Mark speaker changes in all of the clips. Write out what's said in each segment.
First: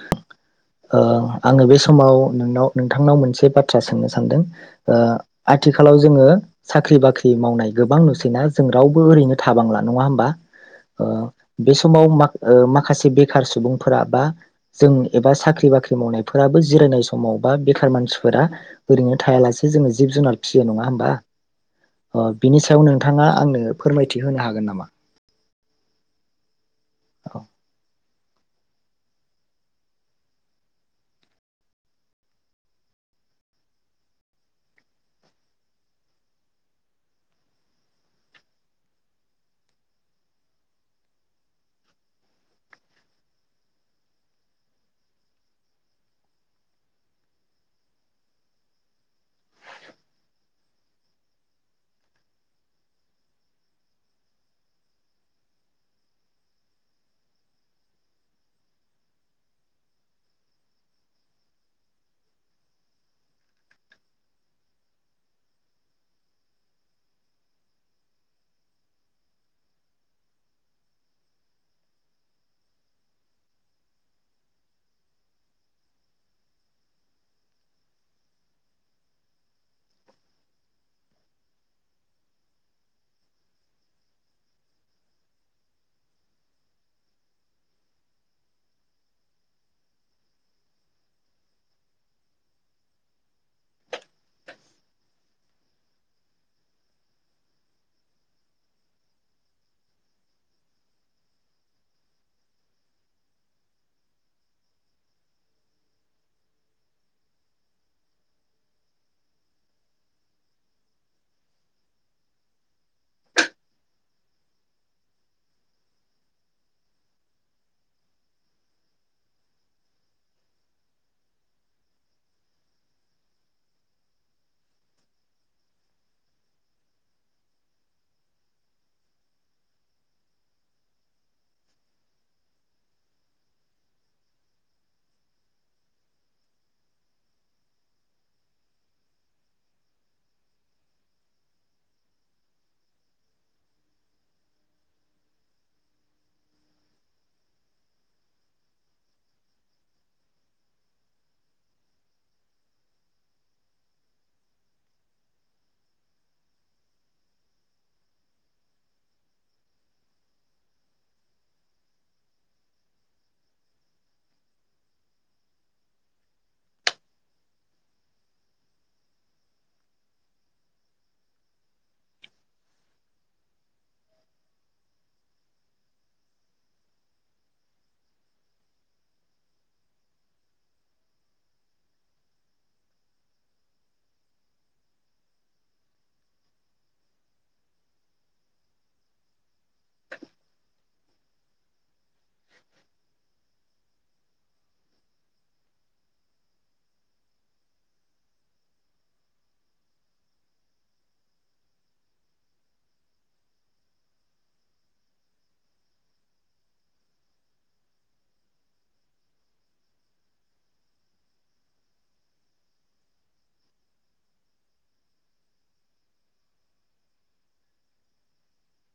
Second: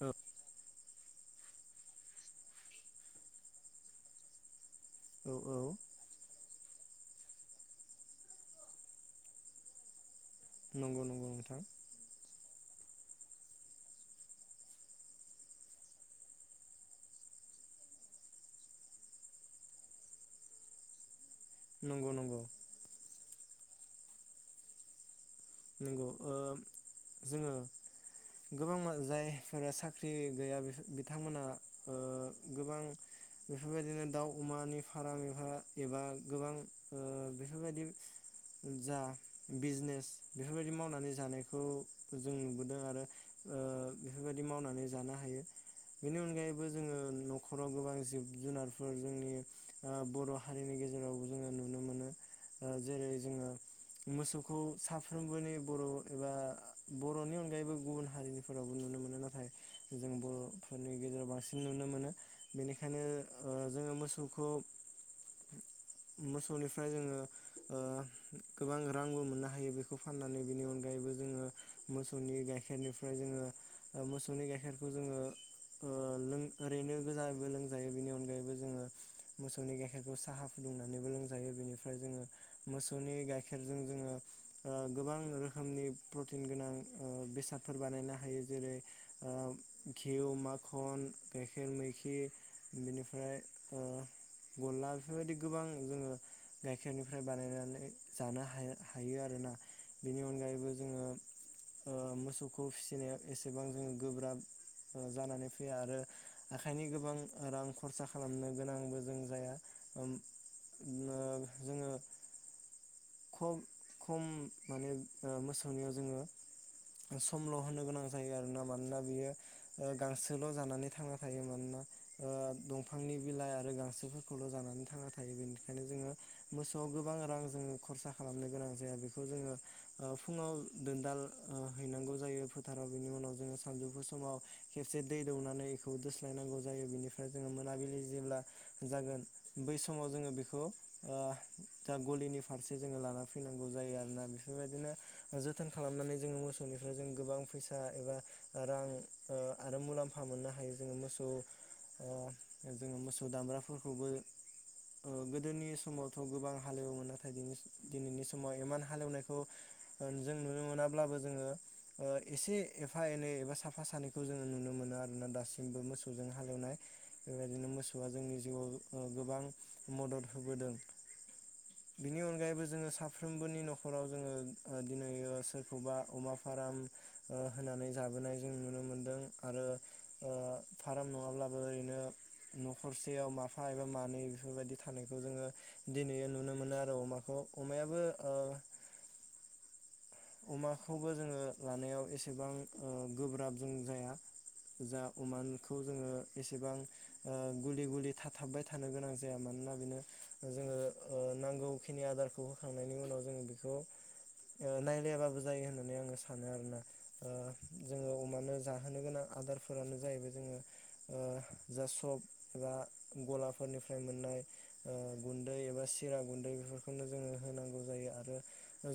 Speaker 1: औ
Speaker 2: ओ आङो बे समाव नोंनाव नोंथांनाव मोनसे बाथ्रा सोंनो सानदों ओ
Speaker 1: औ औ
Speaker 2: आथिखालाव जोङो साख्रि बाख्रि मावनाय गोबां नुसैना जों रावबो ओरैनो थाबांला नङा होमबा
Speaker 1: नंगौ
Speaker 2: ओ
Speaker 1: नंगौ नोंथां
Speaker 2: बे समाव माख ओह माखासे बेखार सुबुंफोरा बा जों एबा साख्रि बाख्रि मावनायफोराबो जिरायनाय समाव बा बेखार मानसिफोरा ओरैनो थायालासे जोङो जिब जुनार फिसियो नङा होमबा?
Speaker 1: नंगौ
Speaker 2: अ
Speaker 1: नंगौ
Speaker 2: बिनि सायाव नोंथाङा आंनो फोरमायथि होनो हागोन नामा?
Speaker 1: नंगौ ओह
Speaker 2: औ
Speaker 1: जोङो गोबां मा जायफोरा साख्रि गैया बि-बिथांमोना ओह गोबां बेफोरबायदिनो दाउ अमानि फाराम एबा एबा गोबां ओह बेफोरबायदि जा बिजनेस। बेफोरबायदि मावनानै जानायखौ जों नुबोदों आरो बेफोरबायदि मावनानै जानो हायो बेनि अनगायैबो जोङो न'खराव गोबां जिब जुनारफोर जोंनि बर' हारिनि गेजेरावबो जोङो नुनो मोनो ओह जेरै जोङो मोसौखौ साफ्रोमबोनि बर' एबा बर'नि अनगायैबो गुबुन हारिनिफोरावबो नुनो मोनो नाथाय जों बर'फोरनि गेजेराव बांसिन नुनो मोनो बेनिखायनो ओहो जोङो मोसौखौ मोसौनिफ्राय ओह जोङो गोबां रांबो मोननो हायो बेखौ फाननानै बिनि अनगायैबो जोङो मोसौनि गाइखेरनिफ्राय जोङो मोसौनि गाइखेरखौ जोङो ओह लों ओरैनो गोजाबो लोंजायो बेनि अनगायैबो जोङो मोसौनि गाइखेरखौ साहा फुदुंनानैबो लोंजायो बेनिफ्राय जोङो मोसौनि गाइखेरजों जोङो ओह गोबां रोखोमनि प्रटिन गोनां ओह बेसादफोर बानायनो हायो जेरै ओह घिउ माखन गाइखेर मैखि बेनिफ्राय ओह गल्ला बेफोरबायदि गोबां जोङो गाइखेरनिफ्राय बानायनानै जानो हायो हा हायो आरोना बेनि अनगायैबो जोङो ओह मोसौखौ फिसिनायाव एसेबां जोङो गोब्राब जानानै फैया आरो आखाइनि गोबां रां खरसा खालामनो गोनांबो जों जाया ओम ओह जोङो खब खम माने ओह मोसौनियाव जोङो समल' होनो गोनां जायो आरोना मानोना बियो ओह गांसोल' जानानै थांना थायो मानोना ओह दंफांनि बिलाइ आरो गांसोफोरखौल' जानानै थांना थायो बेनिखायनो जोङो मोसौआव गोबां रां जोङो खरसा खालामनो गोनां जाया बेखौ जोङो ओ फुङाव दोनदाल ओ हैनांगौ जायो फोथाराव बिनि उनाव जोङो सानजौफु समाव खेबसे दै दौनानै इखौ दोस्लायनांगौ जायो बेनिफ्राय जोङो मोनाबिलि जेब्ला जागोन बै समाव जोङो बेखौ ओह दा गलिनि फारसे जोङो लाना फैनांगौ जायो आरोना बेफोरबायदिनो जोथोन खालामनानै जोङो मोसौनिफ्राय जों गोबां फैसा एबा रां ओह आरो मुलाम्फा मोननो हायो जोङो मोसौ ओह जोङो मोसौ दामग्राफोरखौबो गोदोनि समावथ' गोबां हालेवोमोन नाथाय बेनि दिनैनि समाव इमान हालेवनायखौ ओ जों नुनो मोनाब्लाबो जोङो ओह एसे एफा एनै एबा साफा सानैखौ जोङो नुनो मोनो आरोना दासिमबो मोसौजों हालेवनाय बेबायदिनो मोसौआ जोंनि जिउआव ओ गोबां मदद होबोदों बिनि अनगायैबो जोङो साफ्रोमबोनि न'खराव जोङो ओ दिनैयो सोरखौबा अमा फाराम ओ होनानै जाबोनाय जों नुनो मोनदों आरो ओह फाराम नङाब्लाबो ओरैनो न'खरसेयाव माफा एबा मानै बेफोरबायदि थानायखौ जोङो दिनैयो नुनो मोनो आरो अमाखौ अमायाबो ओ अमाखौबो जोङो लानायाव एसेबां ओ गोब्राब जों जाया जा अमाखौ जोङो एसेबां ओ गुलि गुलि थाथाबबाय थानो गोनां जाया मानोना बेनो जोङो ओ नांगौखिनि आदारखौ होखांनायनि उनाव जोङो बेखौ ओ नाय याबाबो जायो होननानै आङो सानो आरोना ओ जोङो अमानो जाहोनो गोनां आदारफोरानो जाहैबाय जोङो ओ जा सब एबा गलाफोरनिफ्राय मोननाय ओ गुन्दै एबा सिरा गुन्दै बेफोरखौनो जोङो होनांगौ जायो आरो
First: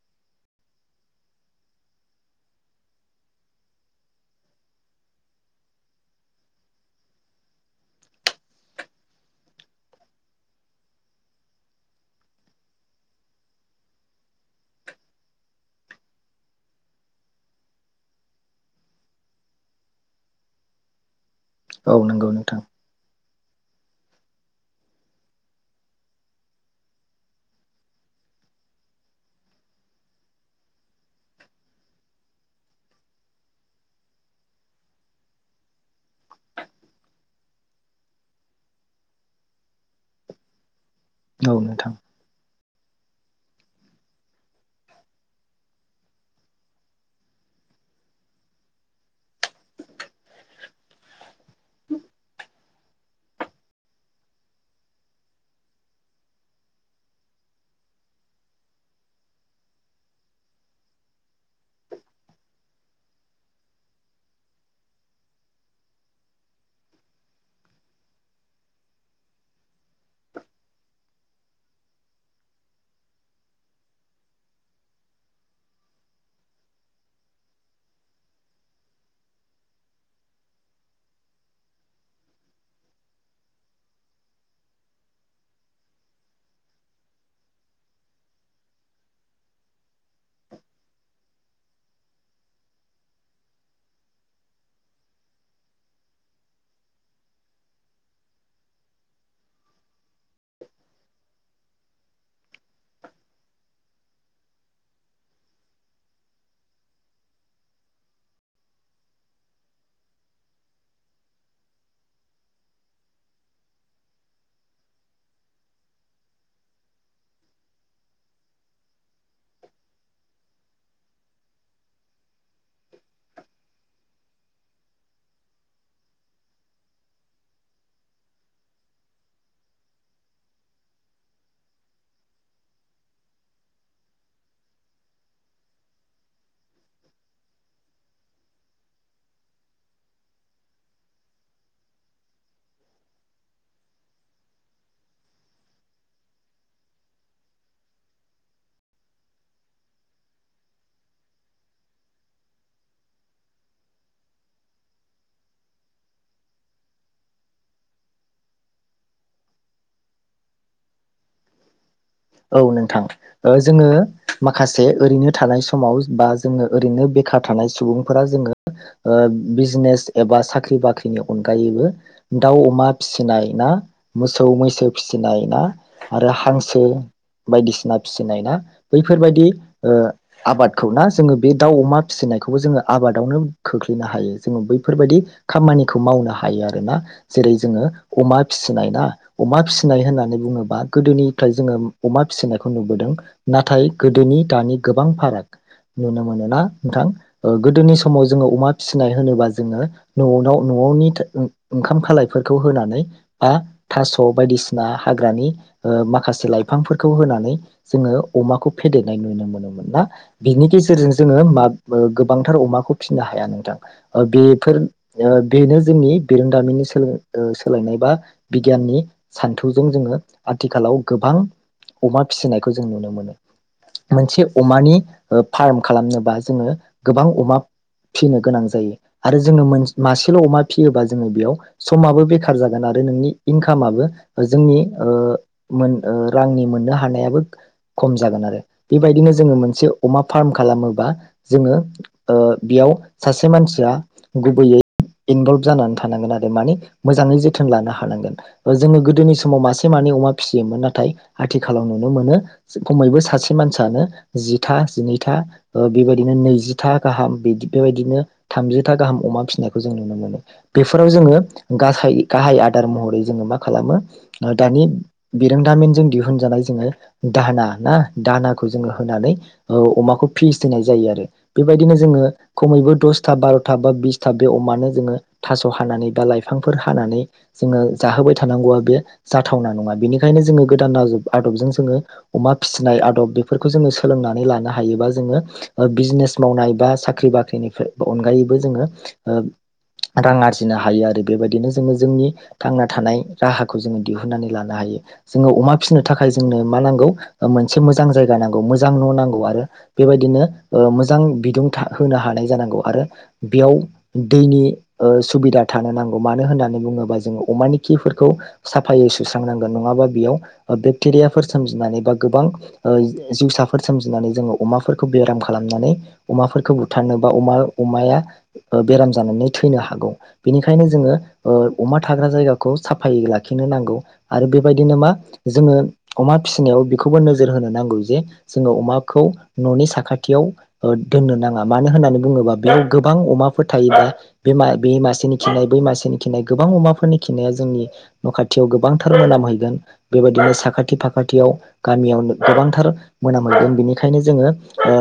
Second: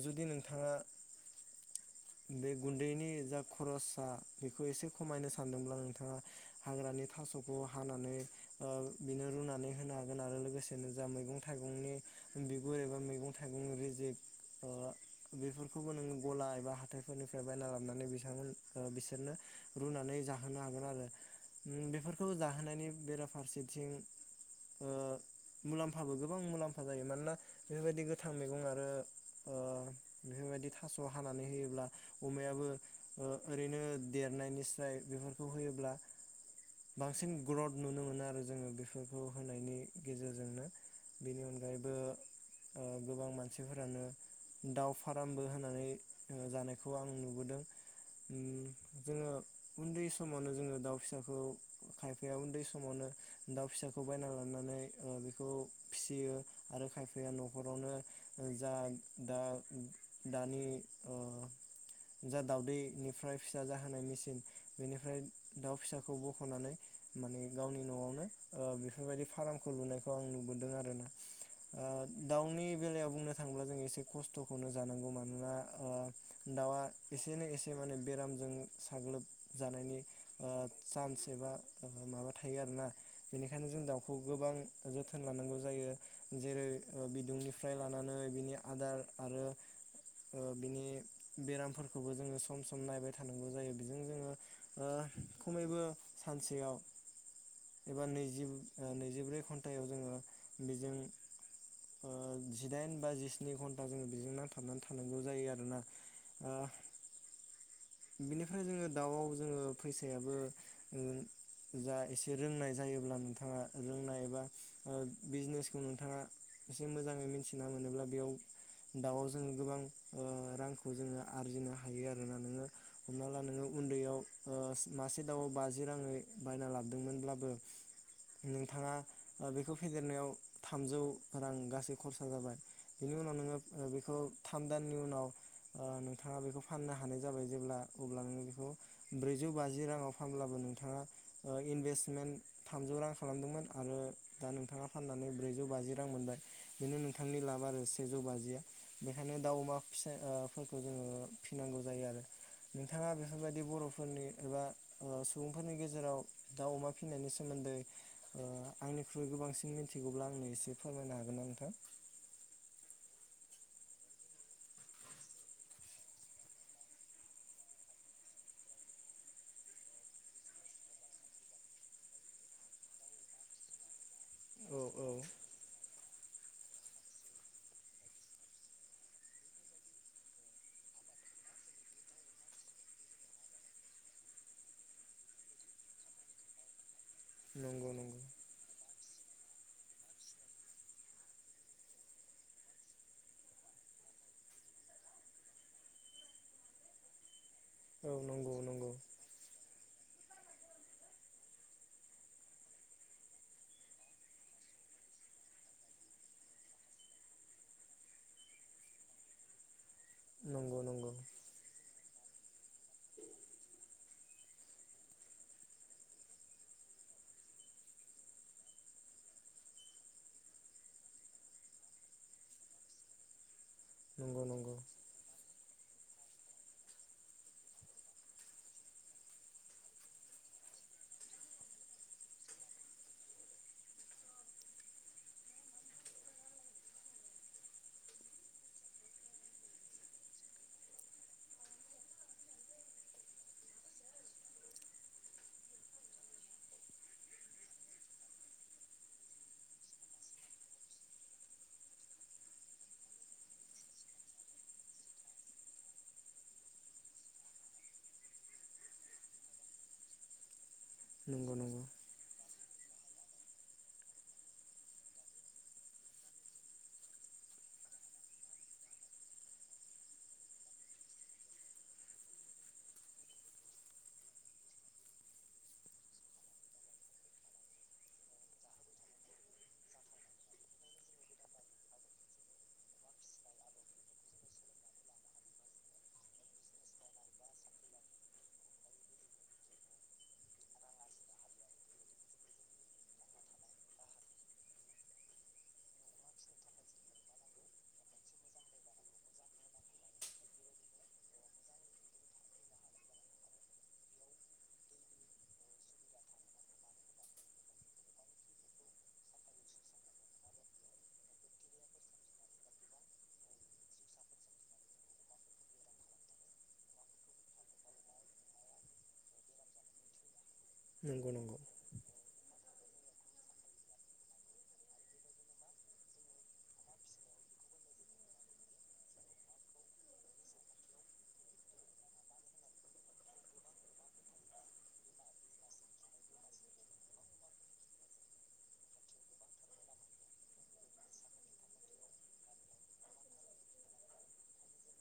Speaker 1: जुदि नोंथाङा बे गुन्दैनि जा खरसा बेखौ एसे खमायनो सानदोंब्ला नोंथाङा हाग्रानि थासखौ हानानै ओ बेनो रुनानै होनो हागोन आरो लोगोसेनो जा मैगं थाइगंनि बिगुर एबा मैगं थाइगंनि रेजिक ओ बेफोर खौबो नोङो गला एबा हाथायफोरनिफ्राय बायना लाबनानै बिथांमोन बिसोरनो रुनानै जाहोनो हागोन आरो। ओम
Speaker 2: औ
Speaker 1: बेफोरखौ
Speaker 2: नंगौ नोंथां
Speaker 1: जाहोनायनि बेरा फारसेथिं ओ मुलाम्फाबो गोबां मुलाम्फा जायो मानोना बेफोरबायदि गोथां मैगं आरो ओ बेफोरबायदि थास हानानै होयोब्ला अमायाबो ओ ओरैनो देरनायनिस्राय बेफोरखौ होयोब्ला बांसिन ग्रथ नुनो मोनो आरो जोङो बेफोरखौ होनायनि गेजेरजोंनो बेनि
Speaker 2: औ नोंथां
Speaker 1: अनगायैबो ओ गोबां मानसिफोरानो दाउ फारामबो होननानै ओ जानायखौ आं नुबोदों ओम जोङो उन्दै समावनो जोङो दाउ फिसाखौ खायफाया उन्दै समावनो दाउ फिसाखौ बायना लानानै ओ बेखौ फिसियो आरो खायफाया न'खरावनो ओ जा दा दानि ओ जा दउदैनिफ्राय फिसा जाहोनायनिसिम बेनिफ्राय दाउ फिसाखौ बखनानै माने गावनि नआवनो ओ बेफोरबायदि फार्मखौ लुनायखौ आं नुबोदों आरो ना ओ दाउनि बेलायाव बुंनो थाङोब्ला जों एसे खस्थ'खौनो जानांगौ मानोना ओ दाउआ एसेनो एसे माने बेरामजों साग्लोबजानायनि ओ चान्स एबा माबा थायो आरोना बेनिखायनो जों दाउखौ गोबां जोथोन लानांगौ जायो जेरै ओ बिदुंनिफ्राय लानानै बिनि आदार आरो ओ बिनि बेरामफोरखौबो जोङो सम सम नायबाय थानांगौ जायो बेजों जोङो ओ खमैबो सानसेयाव एबा नैजि नैजिब्रै घन्टायाव जोङो बेजों ओ जिदाइन बा जिस्नि घन्टा जोङो बेजों नांथा बनानै थानांगौ जायो आरोना ओ बिनिफ्राय जोङो दाउआव जोङो फैसायाबो ओ जा एसे रोंनाय जायोब्ला नोंथाङा रोंनाय एबा ओ बिजनेसखौ नोंथाङा एसे मोजाङै मिथिना मोनोब्ला बेयाव दाउआव जोङो गोबां ओ रांखौ जोङो आरजिनो हायो आरोना नोङो हमना ला नोङो उन्दैयाव ओ मासे दाउआव बाजि राङै बायना लाबोदोंमोनब्लाबो नोंथाङा ओ बेखौ फेदेरनायाव थामजौ रां गासै खरसा जाबाय बेनि उनाव नोङो ओ बेखौ थाम दाननि उनाव ओ नोंथाङा बेखौ फाननो हानाय जाबाय। जेब्ला अब्ला नोंङो बेखौ ब्रैजौ बाजि राङाव फानब्लाबो नोंथाङा इनभेस्टमेन्ट थामजौ रां खालामदोंमोन आरो दा नोंथाङा फाननानै ब्रैजौ बाजि रां मोनबाय बेनो नोंथांनि लाब आरो सेजौ बाजिया बेखायनो दाउ अमा फिसाफोरखौ जोङो फिनांगौ जायो आरो। नोंथाङा बेफोरबायदि बर'फोरनि एबा सुबुंफोरनि गेजेराव दाउ अमा फिनायनि सोमोन्दै ओ आंनिख्रुइ गोबांसिन मिथिगौब्ला आंनो एसे फोरमायनो हागोन ना नोंथां?
Speaker 2: औ नोंथां जोङो माखासे ओरैनो थानाय समाव बा जोङो ओरैनो बेखार थानाय सुबुंफोरा जोङो बिजनेस एबा साख्रि बाख्रिनि अनगायैबो दाउ अमा फिसिनाय ना मोसौ
Speaker 1: औ
Speaker 2: मैसो
Speaker 1: औ
Speaker 2: फिसिनाय ना आरो हांसो बायदिसिना फिसिनाय ना बैफोरबायदि ओ आबादखौ ना जोङो बे दाउ अमा फिसिनायखौबो जोङो आबादावनो खोख्लैनो हायो जोङो बैफोरबायदि खामानिखौ मावनो हायो आरोना जेरै जोङो
Speaker 1: नंगौ नंगौ
Speaker 2: अमा फिसिनाय ना अमा फिसिनाय होननानै बुङोबा गोदोनिफ्राय जोङो अमा फिसिनायखौ नुबोदों नाथाय गोदोनि दानि गोबां फाराग नुनो मोनोना नोंथां? ओ गोदोनि
Speaker 1: औ
Speaker 2: समाव जोङो
Speaker 1: नंगौ
Speaker 2: अमा फिसिनाय होनोबा जोङो न'वाव न'नि ओंख ओंखाम खालायफोरखौ होनानै बा थास' बायदिसिना हाग्रानि ओ माखासे लाइ फांफोरखौ होनानै जोङो अमाखौ फेदेरनाय नुनो मोनोमोन ना? बिनि
Speaker 1: नंगौ
Speaker 2: गेजेरजों
Speaker 1: नंगौ
Speaker 2: जोङो मा ओ गोबांथार अमाखौ फिसिनो हाया नोंथां ओ बेफोर ओ बेनो जोंनि बिरोंदामिननि सोलों ओ सोलोंनाय बा बिगियाननि सान्थौजों जोङो आथिखालाव गोबां अमा फिसिनायखौ जों नुनो मोनो। मोनसे
Speaker 1: नंगौ नंगौ
Speaker 2: अमानि ओ फार्म खालामनोबा जोङो गोबां अमा फिसिनो गोनां जायो आरो जोङो मोन मासेल अमा फियोबा जोङो बेयाव समाबो बेखार जागोन आरो नोंनि इनकामाबो जोंनि ओ मोन ओ रांनि मोननो हानायाबो खम जागोन आरो बेबायदिनो जोङो मोनसे अमा फार्म खालामोबा जोङो ओ बेयाव सासे मानसिया गुबैयै इनभल्भ जानानै थानांगोन आरो मानि मोजाङै जोथोन लानो हानांगोन जोङो गोदोनि समाव मासे मानै अमा फिसियोमोन नाथाय आथिखालाव नुनो मोनो खमैबो सासे मानसियानो जिथा जिनैथा बेबायदिनो नैजिथा गाहाम बि बेबायदिनो थामजिथा गाहाम अमा फिसिनायखौ जों नुनो मोनो बेफोराव जोङो
Speaker 1: नंगौ नंगौ
Speaker 2: गाहाय गाहाय महरै जोंङो मा खालामो ओ दानि बिरोंदामिजों दिहु दिहुजानाय जोङो दाना ना दानाखौ जोङो होनानै ओ अमाखौ फिसिनाय जायो आरो बेबायदिनो जोङो खमैबो दसथा बारथा बा बिसथा बे अमानो जोङो थास हानानै बा लाइफांफोर हानानै जोङो जाहोबाय थानांगौआ बे जाथावना नङा बेनिखायनो जोङो गोदान आदब आदबजों जोङो अमा फिसिनाय आदब बेफोरखौ जोङो सोलोंनानै लानो हायोबा जोङो बिजनेस मावनाय बा साख्रि बाख्रिनि अनगायैबो जोङो ओ रां आरजिनो हायो आरो बेबायदिनो जोङो जोंनि थांना थानाय राहाखौ जोङो दिहुनन्नानै लानो हायो जोङो अमा फिसिनो थाखाय जोंनो मा नांगौ मोनसे मोजां जायगा नांगौ मोजां न नांगौ आरो बेबायदिनो ओ मोजां बिदुं होनो हानाय जानांगौ आरो बेयाव दैनि ओ सुबिदा थानो नांगौ मानो होननानै बुङोबा जोङो अमानि खिफोरखौ साफायै सुस्रांनांगोन नङाबा बेयाव बेक्टेरियाफोर सोमजिनानै बा गोबां ओ जिउसाफोर सोमजिनानै जोङो अमाफोरखौ बेराम खालामनानै अमाफोरखौ बुथारनो बा अमा अमाया बेराम जानानै थैनो हागौ बिनिखायनो जोङो
Speaker 1: नंगौ नंगौ
Speaker 2: ओ अमा थाग्रा जायगा खौ साफायै लाखिनो नांगौ आरो बेबायदिनो मा जोङो अमा फिसिनायाव बेखौबो नोजोर होनो नांगौ जे जोङो अमाखौ ननि साखाथियाव ओ दोननो नाङा मानो होननानै बुङोबा बेयाव गोबां अमाफोर थायोब्ला बे बे मासेनि खिनाय बै मासेनि खिनाय गोबां अमाफोरनि खिनाया जोंनि न खाथियाव गोबांथार मोननाम हैैगोन बेबायदिनो साखाथि फाखाथियाव गामियाव गोबांथार मोनामहैगोन बिनिखायनो जोङो ओ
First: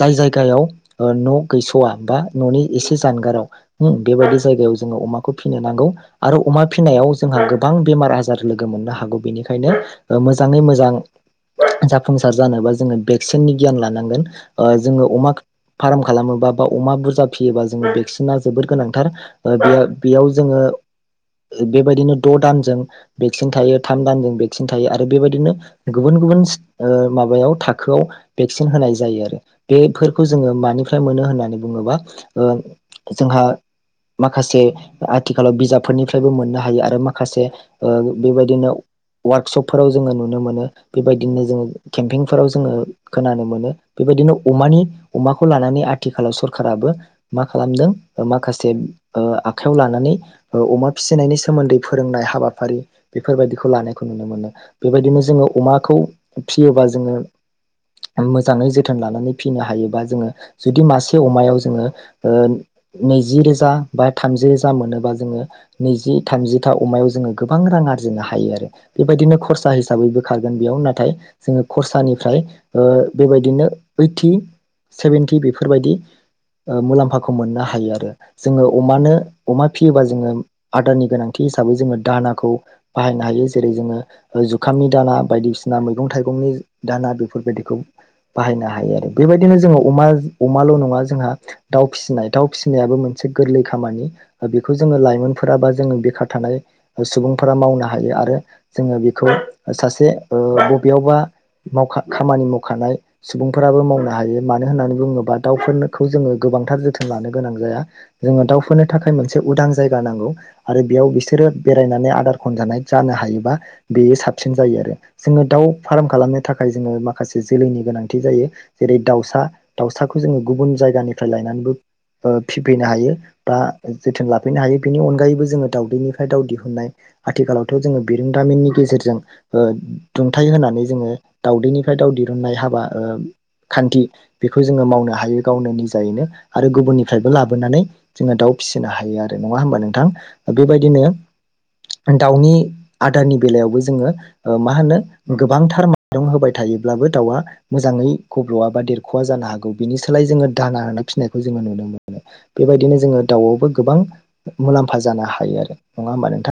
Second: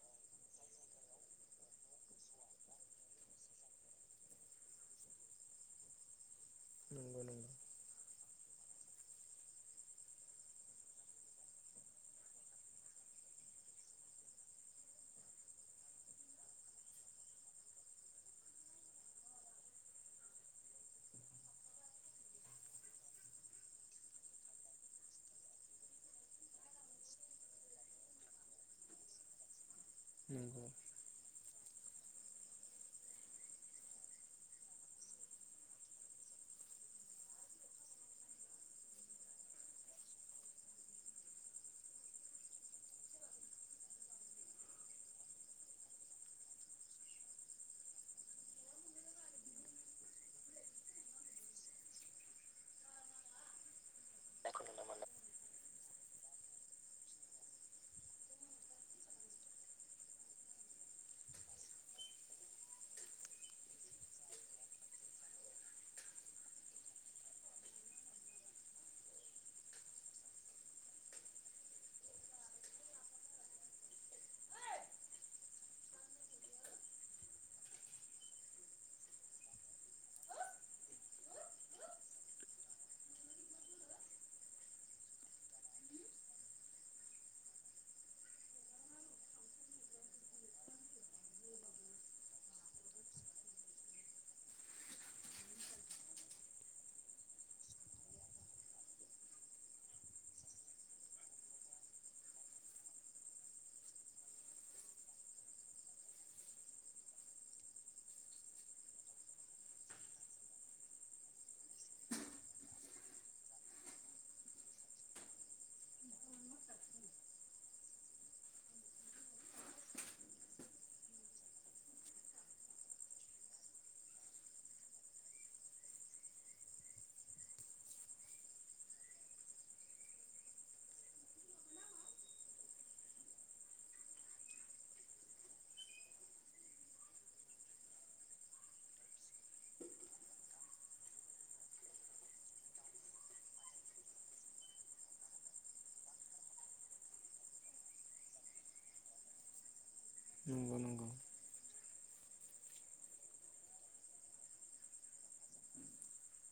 Speaker 2: जाय जायगायाव ओ न गैसवा बा ननि एसे जानगाराव होम बेबायदि जायगायाव जोङो अमाखौ फिसिनो नांगौ आरो अमा फिसिनायाव
Speaker 1: नंगौ
Speaker 2: जोंहा गोबां बेमार आजार लोगो मोननो हागौ बेनिखायनो बेनिखायनो मोजाङै मोजां जाफुंसार जानोबा जोङो भेकसिननि गियान लानांगोन ओ जोङो अमा फार्म खालामोबा बा अमा बुरजा फियोबा जों भेक्सिना जबोर गोनांथार ओ बेयाव जोङो बेबायदिनो द दानजों भेक्सिन थायो थाम दान भेक्सिन थायो आरो बेबायदिनो गुबुन गुबुन ओ माबायाव थाखोआव भेक्सिन होनाय जायो आरो बेफोरखौ जोङो
Speaker 1: नंगौ
Speaker 2: मानिफ्राय मोनो होननानै बुङोबा ओ जोंहा माखासे आथिखालाव बिजाबफोरनिफ्रायबो मोननो हायो आरो माखासे ओ बेबायदिनो वार्कशपफोराव जोङो नुनो मोनो बेबायदिनो जोङो केम्पिंफोराव जोङो खोनानो मोनो बेबायदिनो अमानि अमाखौ लानानै आथिखालाव सरखाराबो मा खालामदों माखासे ओ आखाइयाव लानानै अमा फिसिनायनि सोमोन्दै फोरोंनाय हाबाफारि बेफोरबायदिखौ लानाय नुनो मोनो बेबायदिनो जोङो अमाखौ फिसियोबा जोङो मोजाङै जोथोन लानानै फिसिनो हायोबा जोङो जुदि मासे अमायाव जोङो नैजि रोजा बा थामजि रोजा मोनोबा जोङो नैजि थामजिथा अमायाव जोङो गोबां रां आरजिनो हायो आरो बेबायदिनो खरसा हिसाबैबो खारगोन बेयाव नाथाय जोङो खरसानिफ्राय ओ बेबायदिनो ओइटि सेभेनटि बेफोरबायदि मुलाम्फाखौ मोननो हायो आरो जोङो अमानो अमा फियोबा जोङो आदारनि गोनांथि हिसाबै जोङो दानाखौ बाहायनो हायो जेरै जोङो जुखामनि दाना बायदिसिना मैगं थाइगंनि दाना बेफोरबायदिखौ बाहायनो हायो आरो बेबायदिनो जोङो अमा अमाल नङा जोंहा दाउ फिसिनाय दाउ फिसिनायाबो मोनसे गोरलै खामानि बेखौ जोङो लाइमोनफोरा बा जों बेखार थानाय सुबुंफोरा मावनो हायो आरो जोङो बेखौ सासे ओ बबेयावबा खामानि मावखानाय सुबुंफोराबो मावनो हायो मानो होननानै बुङोबा दाउफोरखौ जोङो गोबांथार जोथोन लानो गोनां जाया जोङो दाउफोरनो थाखाय मोनसे उदां जायगा नांगौ आरो बेयाव बिसोरो बेरायनानै आदार खनजानाय जानो हायो बा बेयो साबसिन जायो आरो जोङो दाउ फार्म खालामनो थाखाय जोङो माखासे जोलैनि गोनांथि जायो जेरै दाउसा दाउसाखौ जोङो गुबुन जायगानिफ्राय लायनानैबो फिफैनो हायो बा जोथोन लाफैनो हायो बेनि अनगायैबो जोङो दाउदैनिफ्राय दाउ दिहुननाय आथिखालावथ जोङो बिरोंदामिननि गेजेरजों ओ दुंथाइ होनानै जोङो दाउदैनिफ्राय दाउ दिरुननाय हाबा खान्थि बेखौ जोङो मावनो हायो गावनो निजायैनो आरो गुबुननिफ्रायबो लाबोनानै जोङो दाउ फिसिनो हायो आरो नङा होमबा नोंथां बेबायदिनो दाउनि आदारनि बेलायावबो जोङो मा होनो गोबांथार माइरं होबाय थायोब्लाबो दाउआ मोजाङै गब्लआ बा देरखवा जानो हागौ बिनि सोलाय जोङो
Speaker 1: नंगौ
Speaker 2: दाना होना
Speaker 1: नंगौ
Speaker 2: फिसिनायखौ जोङो नुनो मोन बेबायदिनो जोङो दाउआवबो गोबां मुलाम्फा जानो हायो आरो नङा होमबा नोंथां